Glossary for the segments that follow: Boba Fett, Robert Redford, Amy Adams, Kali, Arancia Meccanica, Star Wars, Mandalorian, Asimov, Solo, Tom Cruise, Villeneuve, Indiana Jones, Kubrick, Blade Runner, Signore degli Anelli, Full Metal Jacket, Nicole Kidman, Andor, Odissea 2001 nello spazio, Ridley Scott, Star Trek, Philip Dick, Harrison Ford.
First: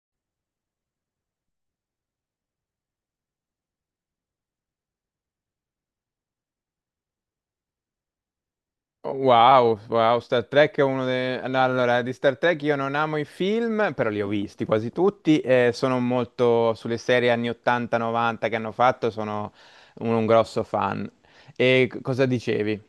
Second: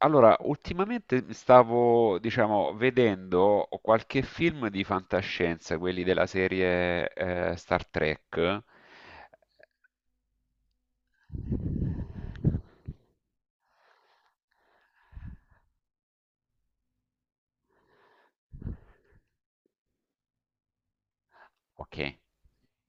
Allora, ultimamente mi stavo, diciamo, vedendo qualche film di fantascienza, quelli della serie Star Trek. Wow, wow, Star Trek è uno dei... No, allora, di Star Trek io non amo i film, però li ho visti quasi tutti e sono molto sulle serie anni 80-90 che hanno fatto, sono un grosso fan. E Ok. Cosa dicevi?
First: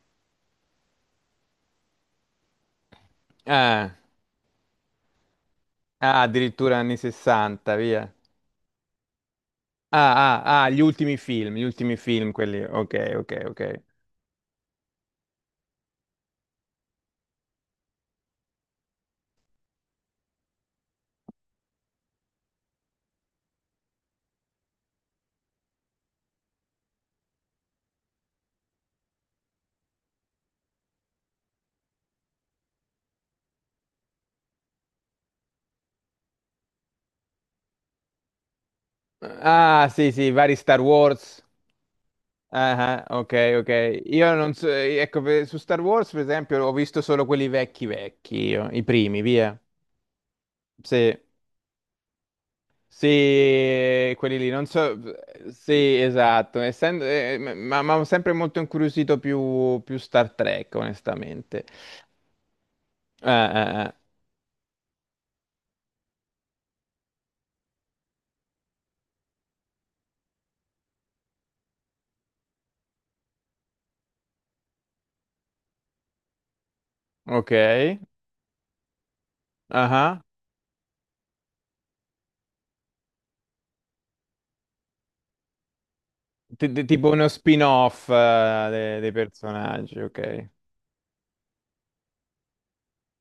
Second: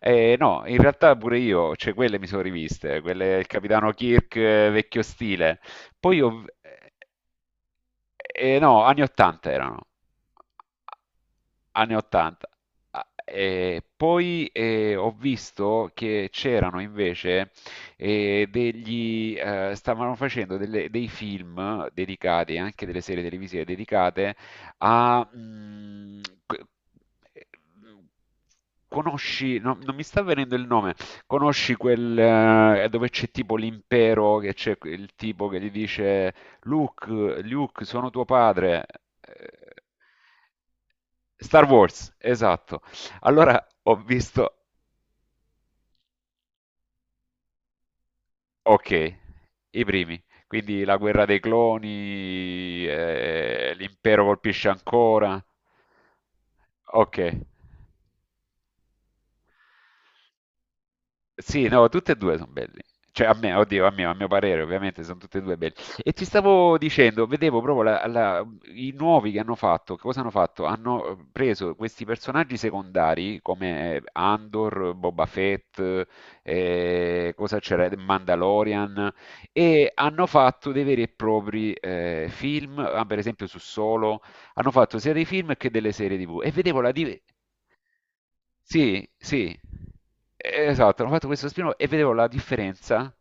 No, in realtà pure io, cioè quelle mi sono riviste, quelle il Capitano Ah, Kirk vecchio stile. Poi ah, ho... addirittura eh, anni 60, via. no, anni 80 erano. Ah, ah, ah, gli Anni ultimi film, 80. quelli... Ah, Ok, ok, ok. poi ho visto che c'erano invece stavano facendo dei film dedicati, anche delle serie televisive dedicate a... mm, que- Conosci, no, non mi sta venendo il nome, conosci quel dove c'è tipo l'impero, che c'è il tipo che gli dice Luke, Luke, sono tuo padre. Eh, Ah, sì, sì, vari Star Wars. Star Wars, esatto. Ah, ah, ok, Allora ho ok. Io non visto, so, ecco, su Star Wars, per esempio, ho visto solo quelli vecchi vecchi, io, i ok, primi, via. i primi, quindi la Sì, guerra dei cloni, sì, l'impero quelli lì, non colpisce so, ancora, sì, esatto, essendo, ok. Ma ho sempre molto incuriosito più Star Trek, onestamente. Sì, no, tutte e due sono belli. Cioè, a me, oddio, a Eh. mio, a mio parere, ovviamente, sono tutte e due belli. E ti stavo dicendo, vedevo proprio i nuovi che hanno fatto. Che cosa hanno fatto? Hanno preso questi personaggi secondari come Andor, Boba Fett, Ok, cosa c'era? Mandalorian, ah, e ah. hanno fatto dei veri e propri film, ah, per esempio su Solo, hanno fatto sia dei film che delle serie TV. E vedevo la Tipo diversità. uno spin-off, Sì, dei sì, personaggi, ok. Esatto, hanno fatto questo spin-off e vedevo la differenza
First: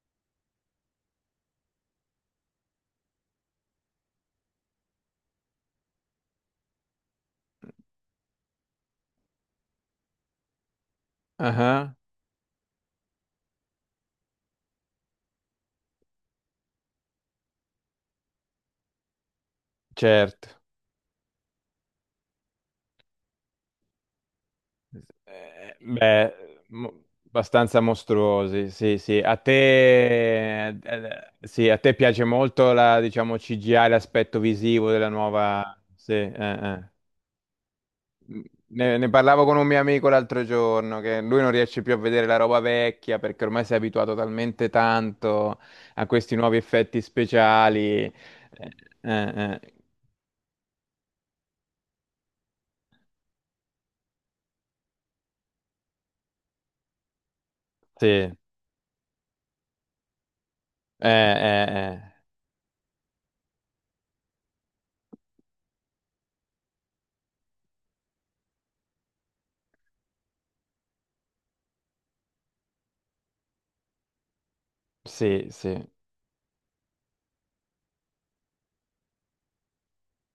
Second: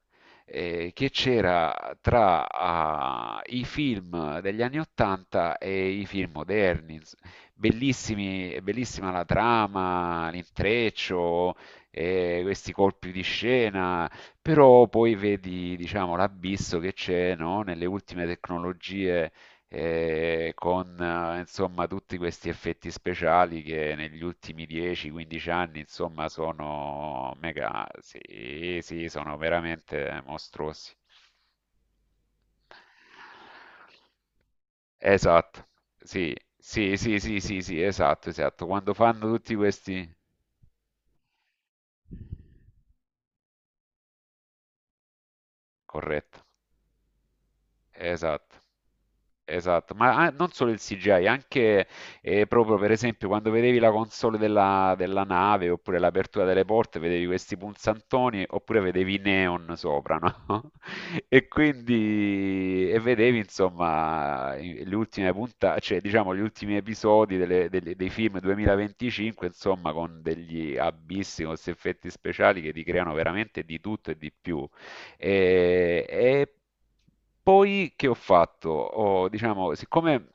che c'era tra ah, i film degli anni 80 e i film moderni. Bellissimi, bellissima la trama, l'intreccio, Ah, ah. Questi colpi di scena, però poi vedi, diciamo, l'abisso che c'è, no, nelle ultime tecnologie Certo. Con insomma tutti questi effetti speciali che negli ultimi 10-15 anni insomma Beh, sono abbastanza mega. mostruosi, Sì, sì, sì, sì. A sono veramente te, mostruosi. Sì, a te piace molto la, diciamo, CGI, l'aspetto visivo della Esatto, nuova... Sì, sì, eh. sì, sì, sì, sì, sì, esatto, esatto. Quando Ne fanno parlavo tutti con un mio amico questi... l'altro giorno, che lui non riesce più a vedere la roba vecchia perché ormai si è abituato talmente tanto a questi Corretto, nuovi effetti speciali. Esatto. Eh. Esatto, ma non solo il CGI, anche proprio per esempio quando vedevi la console della nave oppure l'apertura delle porte, vedevi questi Sì, punzantoni oppure vedevi i neon sopra, no? E eh, eh. quindi vedevi, insomma, le ultime puntate, cioè diciamo gli ultimi episodi dei film 2025, insomma con degli abissi, con questi effetti speciali che ti creano veramente di tutto e di più. Sì, sì. E poi che ho fatto? Diciamo, siccome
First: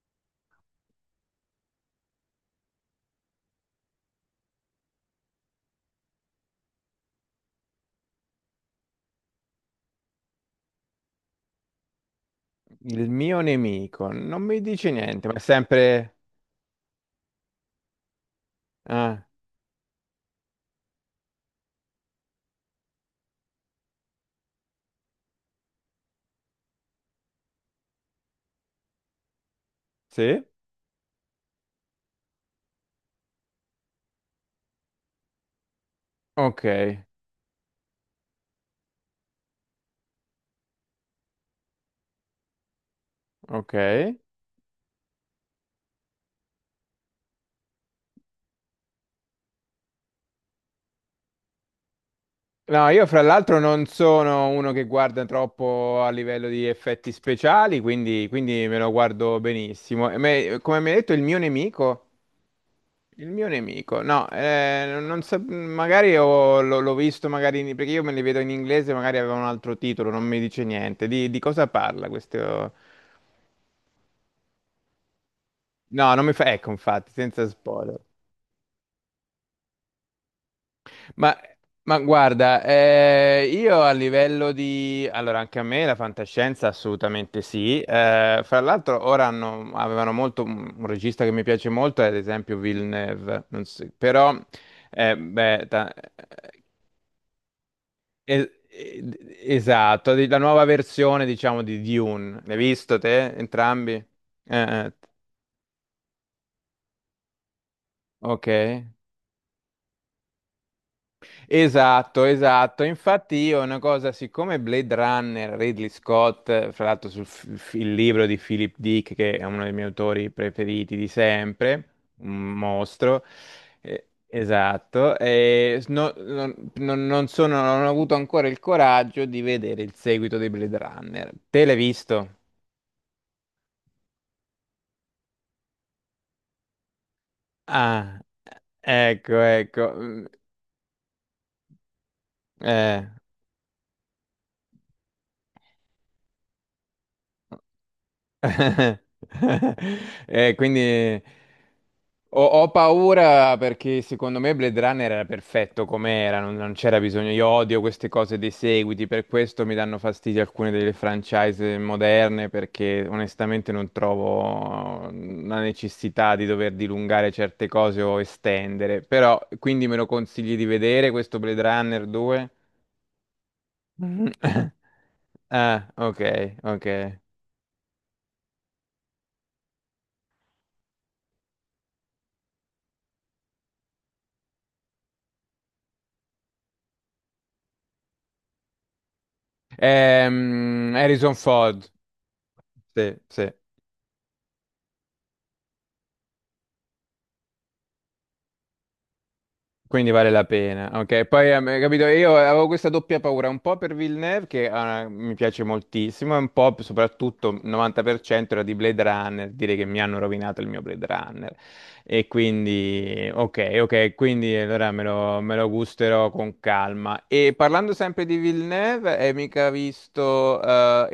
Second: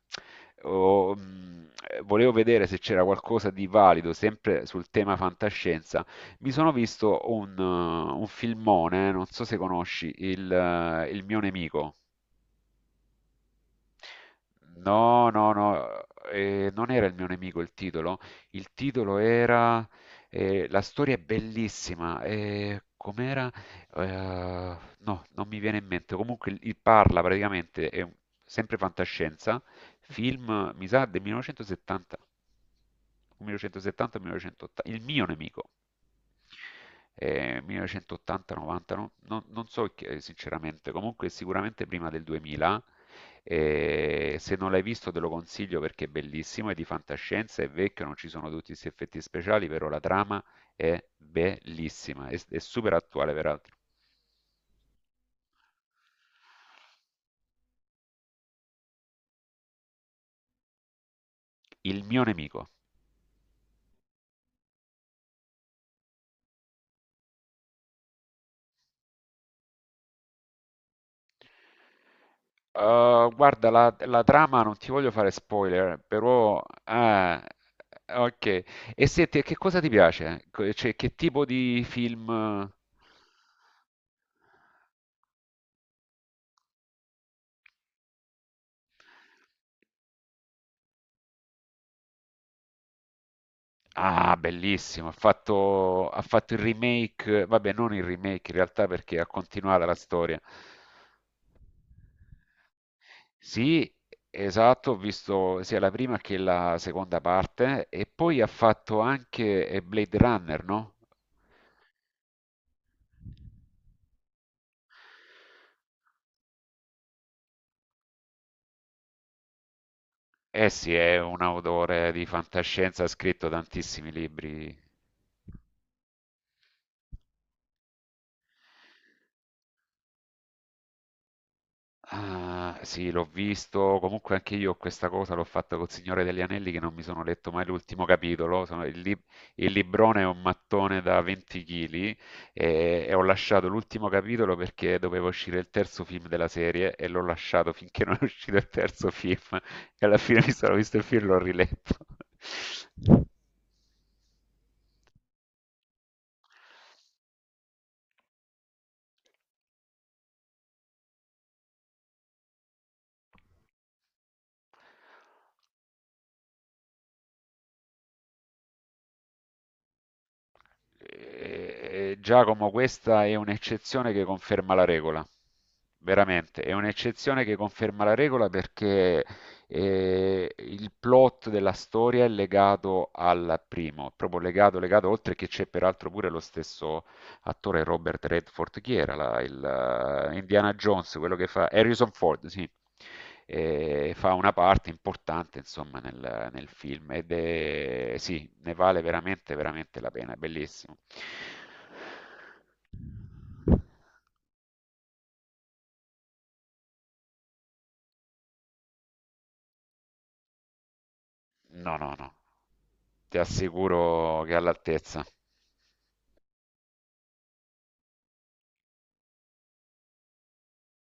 volevo vedere se c'era qualcosa di valido sempre sul tema fantascienza, mi sono visto un filmone, non so se conosci, il mio nemico. Il mio nemico non mi dice No, niente, ma è no, no, sempre... non era il mio nemico il titolo. Il titolo Ah, era... La storia è bellissima. Com'era? No, non mi viene in mente. Comunque il parla praticamente, è sempre fantascienza, sì? film, mi sa, del 1970. 1970-1980. Il mio nemico Ok, 1980-90, non so sinceramente. Comunque sicuramente prima del 2000. ok. E se non l'hai visto te lo consiglio, perché è bellissimo, è di fantascienza, è vecchio, non ci sono tutti questi effetti speciali, però la trama è bellissima, è No, super io fra attuale l'altro peraltro. non sono uno che guarda troppo a livello di effetti speciali, quindi, quindi me lo guardo benissimo. E come mi hai detto, il mio Il nemico... mio nemico. Il mio nemico, no, non so, magari l'ho visto, magari perché io me li vedo in inglese, magari aveva un altro titolo, non mi dice niente. Di cosa parla questo? Guarda, la trama non ti voglio fare spoiler, No, non mi fa, però... ecco, infatti, ah, senza spoiler. ok. E se che cosa ti piace? Cioè, che Ma, tipo di ma film... guarda, io a livello di... Allora, anche a me la fantascienza assolutamente sì. Fra l'altro ora avevano molto... Un regista che mi piace molto è ad esempio Villeneuve, non so- Ah, però... bellissimo, ha eh, beh, ta- fatto, ha fatto il remake, vabbè, non il remake in realtà, perché ha continuato la esatto, la storia. nuova versione diciamo di Dune. L'hai visto te? Sì, Entrambi? Eh, esatto, eh, ho visto sia la prima che la seconda parte. E poi ha ok. fatto anche Blade Runner, no? Esatto, esatto. Infatti io una cosa, siccome Blade Runner, Ridley Scott, fra l'altro il libro di Philip Dick, che è uno dei miei autori Eh sì, preferiti di è un sempre, autore di un fantascienza, ha mostro, scritto tantissimi libri. esatto, non sono, non ho avuto ancora il coraggio di vedere il seguito di Blade Runner. Te l'hai visto? Ah, sì, l'ho visto. Comunque anche io questa cosa l'ho fatta col Signore degli Anelli, che non mi sono letto mai l'ultimo Ah, capitolo. Ecco, Il ecco. librone è Mm. un mattone da 20 kg, Eh. e ho lasciato l'ultimo capitolo perché doveva uscire il terzo film della serie, e l'ho lasciato finché non è uscito il terzo film. E alla fine mi sono visto il quindi film e l'ho riletto. Ho paura perché secondo me Blade Runner era perfetto come era, non c'era bisogno. Io odio queste cose dei seguiti, per questo mi danno fastidio alcune delle franchise moderne perché onestamente non trovo la necessità di dover dilungare certe cose o estendere. Però quindi me lo consigli di vedere questo Blade Runner Eh, 2? Giacomo, questa è un'eccezione che Mhm. conferma la regola. Ah, ok, Veramente, è ok. un'eccezione che conferma la regola, perché il plot della storia è legato al primo, proprio legato, legato, oltre che c'è peraltro pure lo stesso attore Robert Redford, chi era Indiana Jones, Harrison quello che fa Ford, Harrison Ford, sì, sì, sì, e fa una parte importante, insomma, nel film, ed è sì, ne vale veramente veramente la quindi vale pena, è la pena. bellissimo. Ok, poi capito, io avevo questa doppia paura, un po' per Villeneuve che mi piace moltissimo, e un po' soprattutto il 90% era di Blade Runner, dire che mi hanno rovinato il mio Blade Runner. No, no, E no, quindi, ti ok, ok, assicuro che quindi è allora all'altezza. Me lo gusterò con calma. E parlando sempre di Villeneuve, hai mica visto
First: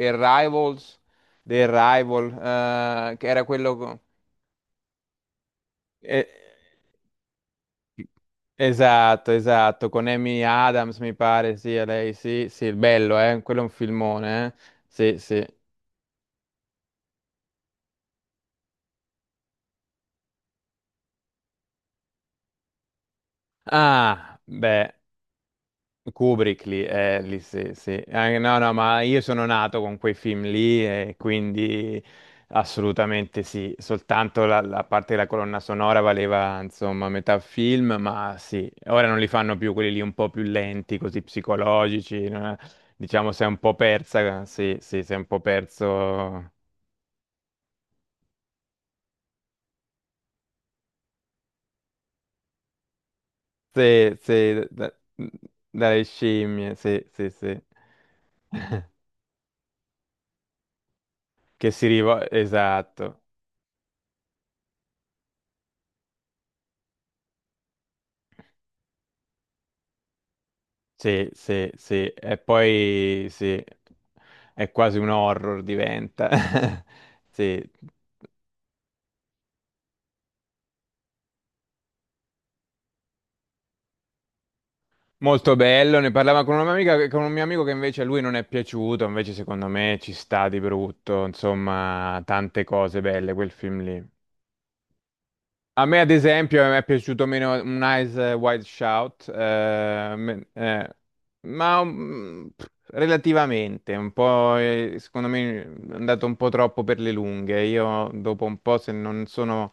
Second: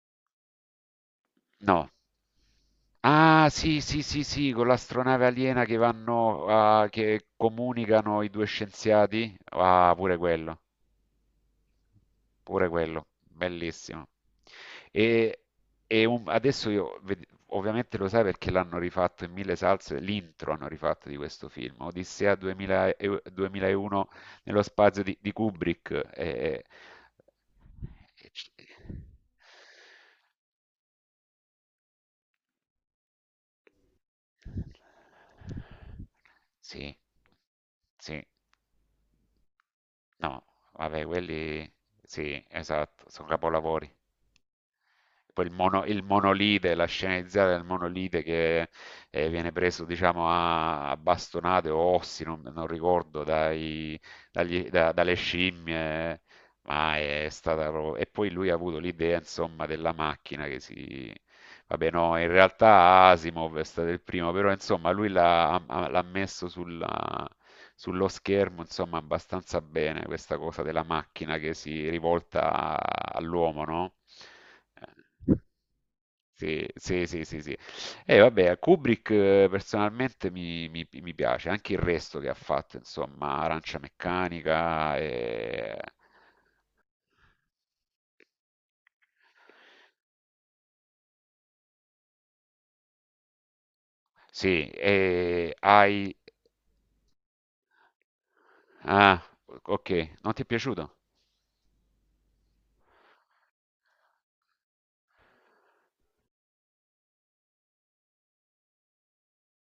Arrivals, The No. Arrival, che era Ah, quello... sì, sì, sì, sì, con l'astronave aliena che eh, vanno, ah, che comunicano i due Esatto, scienziati. esatto, Ah, con pure Amy quello. Adams mi pare, sì, è lei, sì, sì, Pure il quello, bello, quello è un bellissimo. filmone, sì, E, sì. e adesso io, ovviamente lo sai, perché l'hanno rifatto in mille salse, l'intro hanno rifatto di questo film, Odissea 2000 2001 Ah, nello beh, spazio di Kubrick. E- Kubrick lì, lì sì, sì. No, no, ma io sono nato con quei film lì e quindi assolutamente sì, soltanto la parte della colonna sonora valeva, sì, insomma, metà film, sì, ma sì, ora non li fanno più quelli lì un po' più no, lenti, vabbè, così quelli, psicologici, sì, no? esatto, sono Diciamo, sei un po' capolavori. persa, sì, sì, sei un po' Poi il perso. monolite, la sceneggiata del monolite, che viene preso, diciamo, a bastonate o ossi, non ricordo, Sì, sì, dalle dalle scimmie, scimmie, ma sì, è sì, sì. stata proprio... E poi lui ha avuto l'idea, insomma, della macchina che si... Che si Vabbè, no, in rivolge, realtà esatto, Asimov è stato il primo, però, insomma, lui l'ha messo sullo schermo, insomma, abbastanza bene questa cosa della sì, macchina che sì, si sì. E rivolta poi, sì, all'uomo, no? è quasi un Eh, horror diventa. Sì, sì, sì, sì, sì. Sì, E vabbè, Kubrick personalmente mi piace, anche il resto che ha fatto, insomma, Arancia Meccanica molto e... bello, ne parlava con una mia amica, con un mio amico che invece a lui non è piaciuto, invece secondo me ci sta di brutto, insomma, tante cose belle quel film lì. Sì, e A me, ad I, esempio, mi è piaciuto meno un Eyes Wide Ah, Shout, o okay. Non ti è piaciuto? ma relativamente, un po', secondo me è andato un po' troppo per le lunghe. Io dopo un po', se non sono,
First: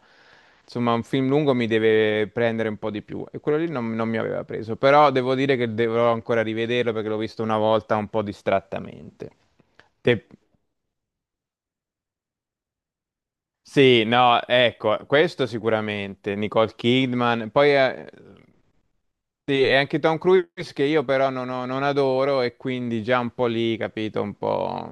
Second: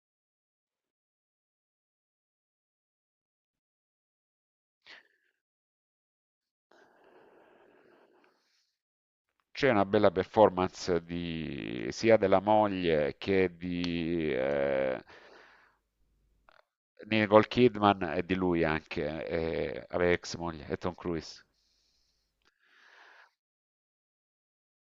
insomma, un film lungo mi deve prendere un po' di più. E quello lì non mi aveva preso, però devo dire che dovrò ancora rivederlo perché l'ho visto una volta un po' distrattamente. C'è una bella Te- performance di sia della moglie che Sì, di, no, ecco, questo sicuramente, Nicole Nicole Kidman. Poi Kidman, e di lui anche, sì, e anche vabbè, Tom ex moglie, Cruise e che Tom io però Cruise. Non adoro e quindi già un po' lì, capito,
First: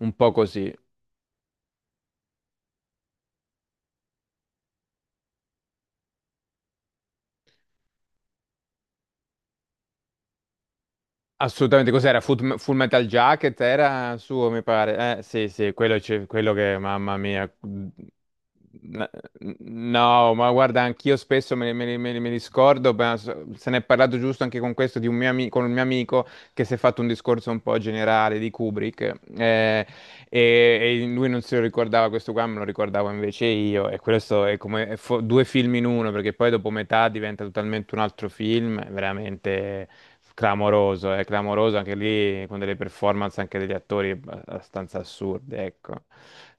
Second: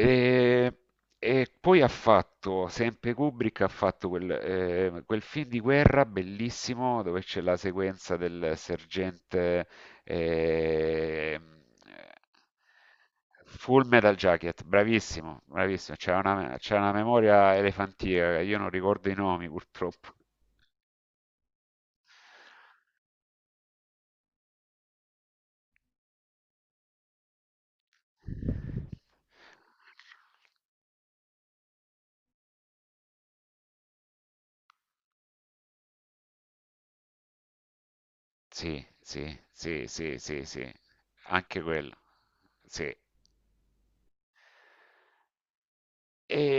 un po' così. e poi ha fatto, sempre Kubrick ha fatto quel film di guerra bellissimo, dove c'è la sequenza del sergente eh, Assolutamente, cos'era? Full Metal Jacket Full Metal era suo, Jacket, mi pare. Bravissimo, Sì, sì, bravissimo, quello, c'è quello una, c'è che, una mamma mia. memoria elefantica, io non ricordo N- i nomi purtroppo. No, ma guarda, anch'io spesso me li scordo, ma se ne è parlato giusto anche con questo di con un mio amico che si è fatto un discorso un po' generale di Kubrick e lui non se lo ricordava questo qua, me lo ricordavo invece io e questo è come è due film in uno perché poi dopo metà diventa totalmente un altro film, Sì, è sì, sì, veramente sì, sì, sì, clamoroso, è anche clamoroso anche quello, lì con delle sì. performance anche degli attori abbastanza assurde, ecco.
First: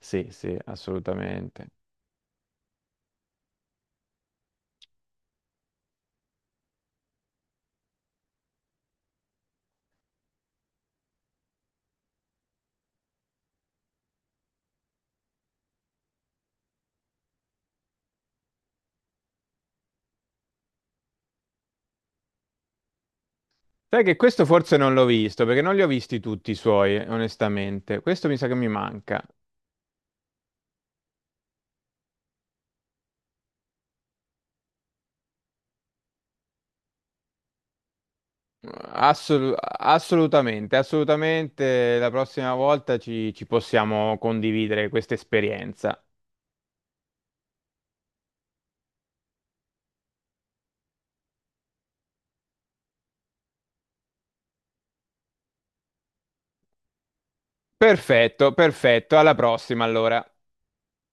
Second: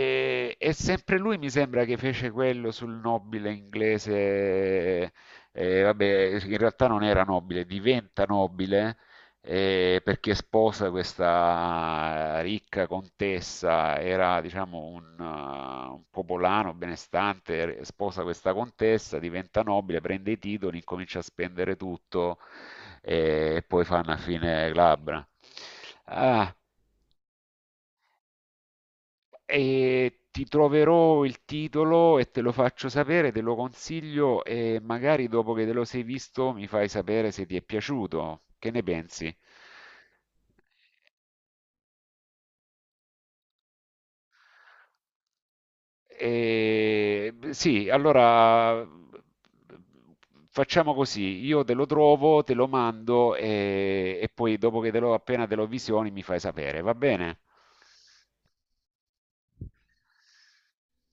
Sì, sì, e sempre lui mi assolutamente. sembra che fece quello sul nobile inglese, vabbè, in realtà non era nobile, diventa nobile perché sposa questa ricca contessa, era diciamo un popolano benestante, sposa questa contessa, diventa nobile, prende i titoli, incomincia a spendere tutto e poi fa Sai una che questo fine forse non l'ho glabra. visto, perché non li ho visti Ah. tutti i suoi, onestamente. Questo mi sa che mi manca. E ti troverò il titolo e te lo faccio sapere, te lo consiglio e magari dopo che te lo sei visto mi fai sapere se ti è piaciuto. Che ne pensi? Assolutamente, assolutamente. La prossima volta ci possiamo condividere questa esperienza. E, sì, allora facciamo così, io te lo trovo, te lo mando, e poi dopo che te lo appena te lo visioni mi fai sapere, va bene? Perfetto, perfetto. Alla prossima, allora.